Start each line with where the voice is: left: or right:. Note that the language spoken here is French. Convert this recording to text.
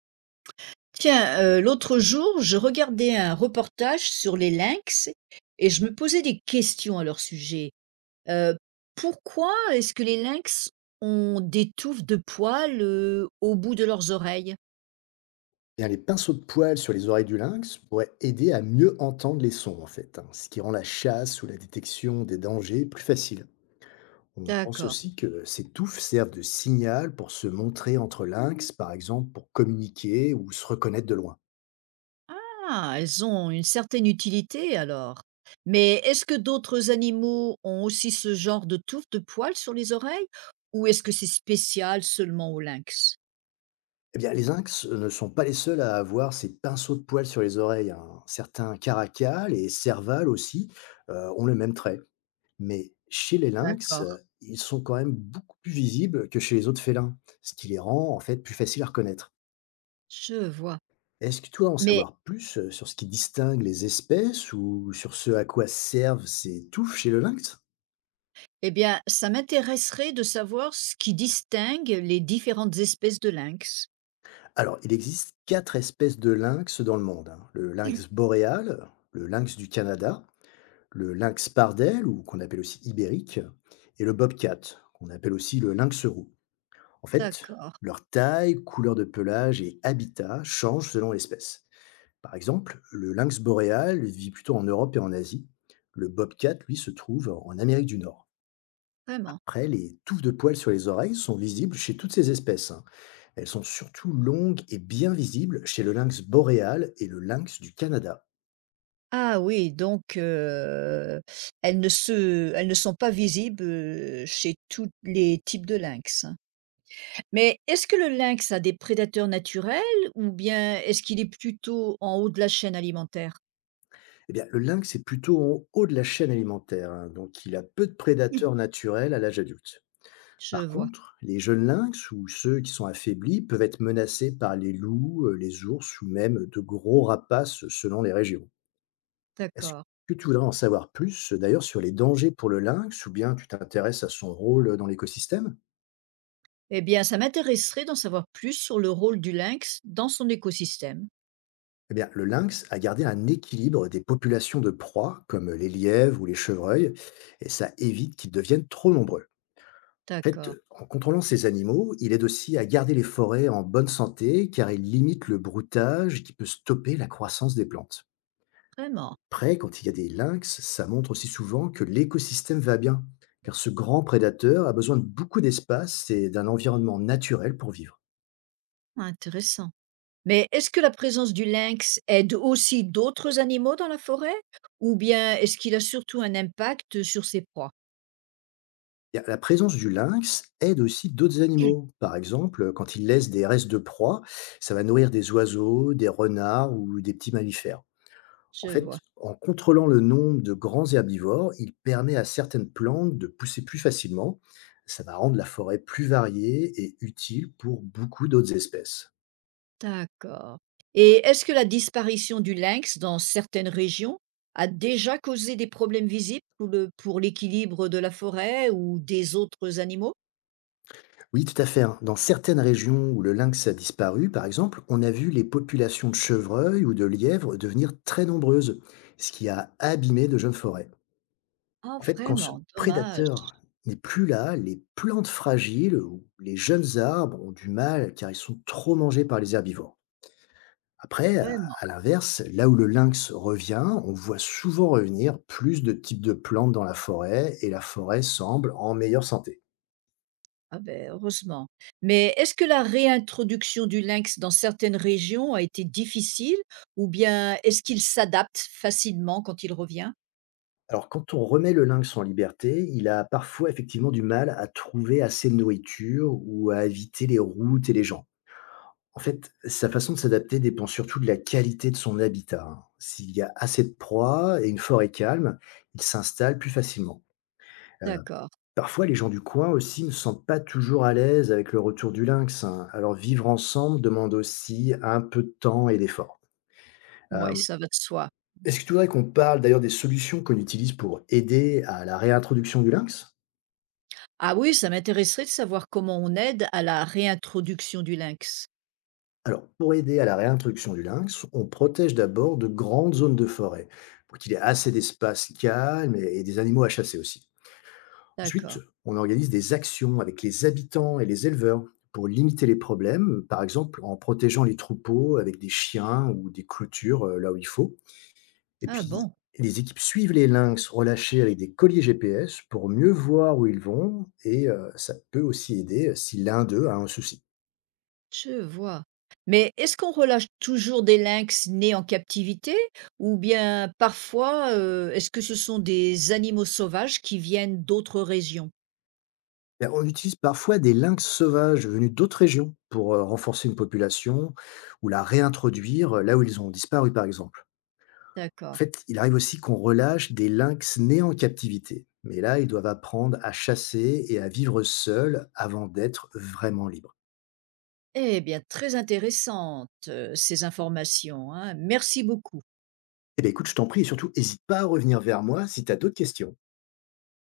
right: Tiens, l'autre jour, je regardais un reportage sur les lynx et je me posais des questions à leur sujet. Euh, pourquoi est-ce que les lynx ont des touffes de poils au bout de leurs oreilles?
left: Eh bien, les pinceaux de poils sur les oreilles du lynx pourraient aider à mieux entendre les sons, en fait, hein, ce qui rend la chasse ou la détection des dangers plus facile. On pense
right: D'accord.
left: aussi que ces touffes servent de signal pour se montrer entre lynx, par exemple, pour communiquer ou se reconnaître de loin.
right: Ah, elles ont une certaine utilité alors. Mais est-ce que d'autres animaux ont aussi ce genre de touffes de poils sur les oreilles ou est-ce que c'est spécial seulement aux lynx?
left: Eh bien, les lynx ne sont pas les seuls à avoir ces pinceaux de poils sur les oreilles, hein. Certains caracal et serval aussi ont le même trait. Mais chez les lynx,
right: D'accord,
left: ils sont quand même beaucoup plus visibles que chez les autres félins, ce qui les rend en fait plus faciles à reconnaître.
right: je vois.
left: Est-ce que tu dois en
right: Mais
left: savoir plus, sur ce qui distingue les espèces ou sur ce à quoi servent ces touffes chez le lynx?
right: eh bien, ça m'intéresserait de savoir ce qui distingue les différentes espèces de lynx.
left: Alors, il existe 4 espèces de lynx dans le monde, hein. Le lynx boréal, le lynx du Canada, le lynx pardel ou qu'on appelle aussi ibérique, et le bobcat, qu'on appelle aussi le lynx roux. En fait,
right: D'accord,
left: leur taille, couleur de pelage et habitat changent selon l'espèce. Par exemple, le lynx boréal vit plutôt en Europe et en Asie. Le bobcat, lui, se trouve en Amérique du Nord.
right: vraiment.
left: Après, les touffes de poils sur les oreilles sont visibles chez toutes ces espèces, hein. Elles sont surtout longues et bien visibles chez le lynx boréal et le lynx du Canada.
right: Ah oui, donc elles ne sont pas visibles chez tous les types de lynx, hein. Mais est-ce que le lynx a des prédateurs naturels ou bien est-ce qu'il est plutôt en haut de la chaîne alimentaire?
left: Eh bien, le lynx est plutôt en haut de la chaîne alimentaire, hein, donc il a peu de
right: Hum,
left: prédateurs naturels à l'âge adulte.
right: Je
left: Par
right: vois,
left: contre, les jeunes lynx ou ceux qui sont affaiblis peuvent être menacés par les loups, les ours ou même de gros rapaces selon les régions. Est-ce
right: d'accord.
left: que tu voudrais en savoir plus, d'ailleurs, sur les dangers pour le lynx ou bien tu t'intéresses à son rôle, dans l'écosystème?
right: Eh bien, ça m'intéresserait d'en savoir plus sur le rôle du lynx dans son écosystème.
left: Eh bien, le lynx a gardé un équilibre des populations de proies, comme, les lièvres ou les chevreuils, et ça évite qu'ils deviennent trop nombreux. En fait,
right: D'accord,
left: en contrôlant ces animaux, il aide aussi à garder les forêts en bonne santé car il limite le broutage qui peut stopper la croissance des plantes.
right: vraiment
left: Après, quand il y a des lynx, ça montre aussi souvent que l'écosystème va bien, car ce grand prédateur a besoin de beaucoup d'espace et d'un environnement naturel pour vivre.
right: intéressant. Mais est-ce que la présence du lynx aide aussi d'autres animaux dans la forêt? Ou bien est-ce qu'il a surtout un impact sur ses proies?
left: Et la présence du lynx aide aussi d'autres animaux. Par exemple, quand il laisse des restes de proie, ça va nourrir des oiseaux, des renards ou des petits mammifères. En
right: Je
left: fait,
right: vois.
left: en contrôlant le nombre de grands herbivores, il permet à certaines plantes de pousser plus facilement. Ça va rendre la forêt plus variée et utile pour beaucoup d'autres espèces.
right: D'accord. Et est-ce que la disparition du lynx dans certaines régions a déjà causé des problèmes visibles pour pour l'équilibre de la forêt ou des autres animaux?
left: Oui, tout à fait, hein. Dans certaines régions où le lynx a disparu, par exemple, on a vu les populations de chevreuils ou de lièvres devenir très nombreuses, ce qui a abîmé de jeunes forêts.
right: Ah,
left: En fait, quand ce
right: vraiment, dommage.
left: prédateur n'est plus là, les plantes fragiles ou les jeunes arbres ont du mal car ils sont trop mangés par les herbivores. Après, à
right: Vraiment.
left: à l'inverse, là où le lynx revient, on voit souvent revenir plus de types de plantes dans la forêt et la forêt semble en meilleure santé.
right: Ah ben heureusement. Mais est-ce que la réintroduction du lynx dans certaines régions a été difficile ou bien est-ce qu'il s'adapte facilement quand il revient?
left: Alors, quand on remet le lynx en liberté, il a parfois effectivement du mal à trouver assez de nourriture ou à éviter les routes et les gens. En fait, sa façon de s'adapter dépend surtout de la qualité de son habitat, hein. S'il y a assez de proies et une forêt calme, il s'installe plus facilement.
right: D'accord.
left: Parfois, les gens du coin aussi ne se sentent pas toujours à l'aise avec le retour du lynx, hein. Alors, vivre ensemble demande aussi un peu de temps et d'effort.
right: Ouais,
left: Euh,
right: ça va de soi.
left: Est-ce que tu voudrais qu'on parle d'ailleurs des solutions qu'on utilise pour aider à la réintroduction du lynx?
right: Ah oui, ça m'intéresserait de savoir comment on aide à la réintroduction du lynx.
left: Alors, pour aider à la réintroduction du lynx, on protège d'abord de grandes zones de forêt, pour qu'il y ait assez d'espace calme et des animaux à chasser aussi. Ensuite,
right: D'accord.
left: on organise des actions avec les habitants et les éleveurs pour limiter les problèmes, par exemple en protégeant les troupeaux avec des chiens ou des clôtures là où il faut. Et
right: Ah
left: puis,
right: bon.
left: les équipes suivent les lynx relâchés avec des colliers GPS pour mieux voir où ils vont, et ça peut aussi aider si l'un d'eux a un souci.
right: Je vois. Mais est-ce qu'on relâche toujours des lynx nés en captivité ou bien parfois, est-ce que ce sont des animaux sauvages qui viennent d'autres régions?
left: Bah, on utilise parfois des lynx sauvages venus d'autres régions pour renforcer une population ou la réintroduire là où ils ont disparu, par exemple. En
right: D'accord.
left: fait, il arrive aussi qu'on relâche des lynx nés en captivité. Mais là, ils doivent apprendre à chasser et à vivre seuls avant d'être vraiment libres.
right: Eh bien, très intéressantes ces informations, hein. Merci beaucoup.
left: Eh bien, écoute, je t'en prie, et surtout, n'hésite pas à revenir vers moi si tu as d'autres questions.